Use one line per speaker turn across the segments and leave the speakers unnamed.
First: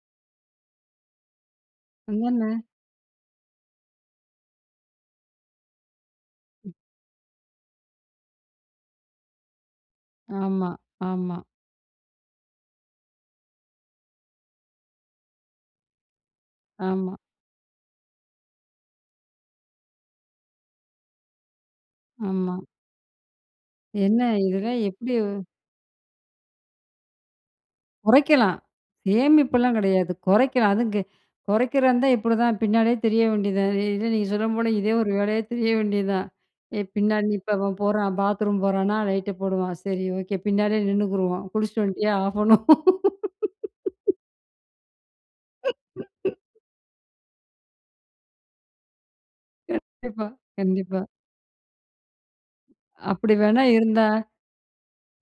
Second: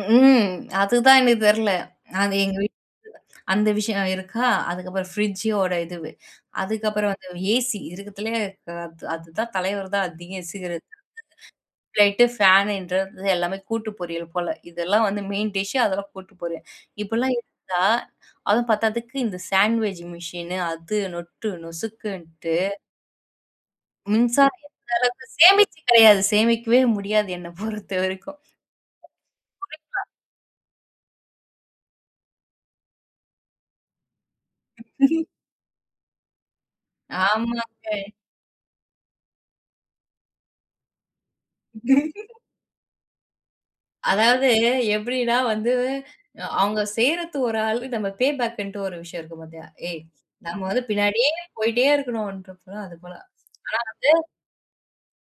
ம் அதுதான் எனக்கு தெரியல.
அங்க
அது
என்ன?
எங்க வீட்ல அந்த விஷயம் இருக்கா! அதுக்கப்புறம் ஃப்ரிட்ஜோட இது, அதுக்கப்புறம் வந்து ஏசி இருக்கிறதுலயே அத் அதுதான் தலைவர் தான் அதிகம்
ஆமா.
சிகரெட்
ஆமா.
[unintelligible] ளைட் ஃபேன்றது எல்லாமே கூட்டு பொரியல் போல. இதெல்லாம் வந்து மெயின் டிஷ், அதெல்லாம் கூட்டு பொரியல்.
ஆமா.
இப்படிலாம் இருந்தா, அதுவும் பத்தாததுக்கு இந்த சாண்ட்வேஜ் மிஷின் அது நொட்டு நொசுக்குன்ட்டு
ஆமா. என்ன
மின்சாரம்
இதெல்லாம்
எந்த
எப்படி?
அளவுக்கு சேமிச்சு கிடையாது. சேமிக்கவே முடியாது என்ன பொறுத்தவரைக்கும்.
குறைக்கலாம். சேமிப்பெல்லாம்
[unintelligible] குறைக்கலாம்.
கிடையாது. குறைக்கலாம் அதுவும் கெ குறைக்கிறந்தா இப்படிதான் பின்னாடியே திரிய வேண்டியதுதான். இல்ல நீங்க சொன்ன போல, இதே ஒரு வேலையா திரிய வேண்டியது தான். ஏ பின்னாடி நீ இப்போ அவன்
ஆமாங்க.
போறான் பாத்ரூம் போறானா லைட்ட போடுவான், சரி ஓகே பின்னாடியே நின்னுக்குருவோம் குளிச்சிட்டு வந்துட்டியா, ஆப் பண்ணணும்.
அதாவது எப்படினா வந்து, அ அவங்க செய்றது ஒரு ஆள், நம்ம பே பேக்ன்ட்டு ஒரு விஷயம் இருக்கு பாத்தியா? ஏய்!
கண்டிப்பா,
நம்ம வந்து
கண்டிப்பா.
பின்னாடியே போயிட்டே இருக்கணுன்ட்றது அது போல. ஆனா
அப்படி வேணா இருந்தா
வந்து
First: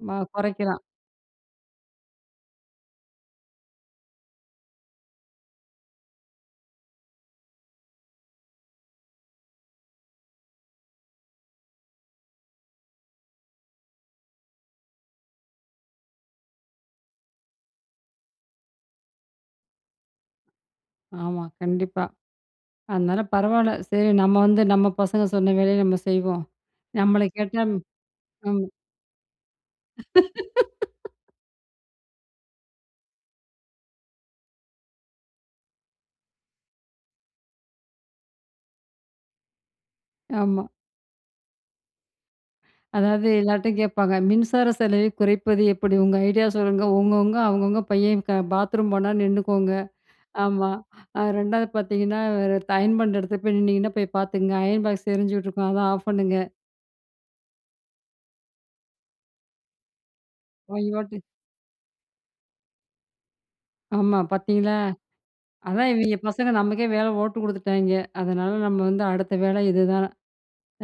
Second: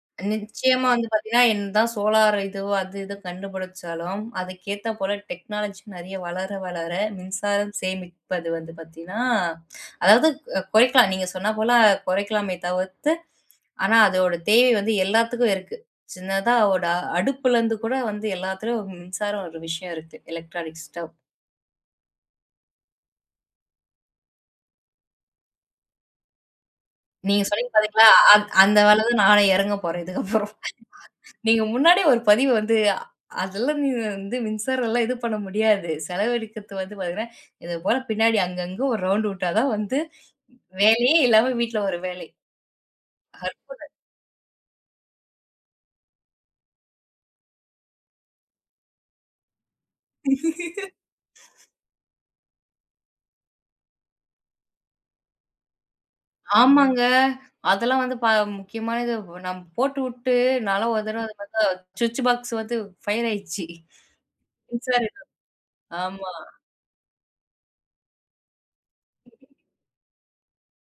மா குறைக்கலாம்
நிச்சயமா வந்து பார்த்தீங்கன்னா, என்ன தான் சோலார் இது அது இது கண்டுபிடிச்சாலும், அதுக்கு ஏத்த போல டெக்னாலஜி நிறைய வளர வளர மின்சாரம் சேமிப்பது வந்து பார்த்தீங்கனா, அதாவது குறைக்கலாம். நீங்க சொன்னா போல குறைக்கலாமே தவிர்த்து, ஆனா அதோட தேவை வந்து எல்லாத்துக்கும் இருக்கு. சின்னதா ஓட அடுப்புல இருந்து கூட வந்து எல்லாத்திலும் மின்சாரம் ஒரு விஷயம் இருக்கு. Electronic stove.
ஆமா கண்டிப்பா. அதனால பரவாயில்ல, சரி நம்ம வந்து நம்ம பசங்க சொன்ன வேலைய நம்ம செய்வோம் நம்மள
நீங்க
கேட்டா
சொன்னீங்க பாத்தீங்களா, அந்
ம்.
அந்த வேலை தான் நானே இறங்க போறேன் இதுக்கு அப்புறம். நீங்க முன்னாடியே ஒரு பதிவு வந்து அதெல்லாம் வந்து மின்சாரம் எல்லாம் இது பண்ண முடியாது. செலவழிக்கிறது வந்து பாத்தீங்கன்னா, இது போல பின்னாடி அங்கங்க ஒரு ரவுண்ட் விட்டா தான் வந்து,
ஆமா.
வேலையே இல்லாம வீட்ல ஒரு வேலை.
அதாவது எல்லார்ட்டயும்
அற்புதம்!
கேட்பாங்க மின்சார செலவை குறைப்பது எப்படி? உங்க ஐடியா சொல்லுங்க, உங்கவங்க அவங்கவங்க பையன் பாத்ரூம் போனா நின்னுக்கோங்க. ஆமா. 2ஆவது பார்த்தீங்கன்னா, அயன் பண்ற இடத்துல போய் நின்னிங்கன்னா போய் பார்த்துக்கோங்க, அயன் பாக்ஸ் எரிஞ்சுட்ருக்கும். அத ஆஃப் பண்ணுங்க.
ஆமாங்க. அதெல்லாம் வந்து ப முக்கியமான இது நம்ம போட்டுவிட்டு நா ஒரு
[unintelligible]
தடவ அதுமாரி தான், ஸ்விட்ச் பாக்ஸ் வந்து ஃபயர் ஆயிடுச்சி.
ஆமா பார்த்தீங்களா?
[unintelligible]
அதா இவிங்க
ஆமா.
பசங்க நமக்கே வேலை ஓட்டு குடுத்துட்டாங்க. அதனால நம்ம வந்து அடுத்த வேலை இதுதான்.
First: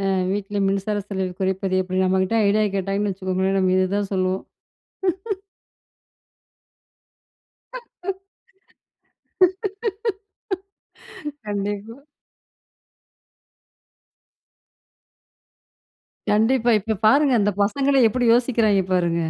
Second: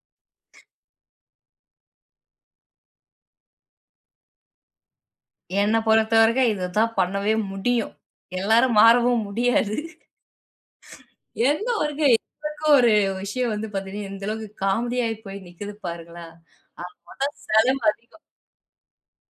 ஆ வீட்ல மின்சார செலவு குறைப்பது எப்படி? நம்மகிட்ட ஐடியா கேட்டாங்கன்னு வச்சுக்கோங்களேன் நம்ம இதுதான் சொல்லுவோம்
என்ன பொறுத்தவரைக்கும் இததான் பண்ணவே முடியும். எல்லாரும் மாறவும் முடியாது. எந்த
கண்டிப்பா.
வொர்க் என்ன ஒரு விஷயம் வந்து பாத்தீங்கன்னா, இந்த அளவுக்கு காமெடி ஆகி போய் நிக்குது பாருங்களேன்.
கண்டிப்பா இப்போ பாருங்க,
ஆகமொத்தம்
அந்த
செலவு
பசங்களே
அதிகம்.
எப்படி யோசிக்கிறாங்க பாருங்க!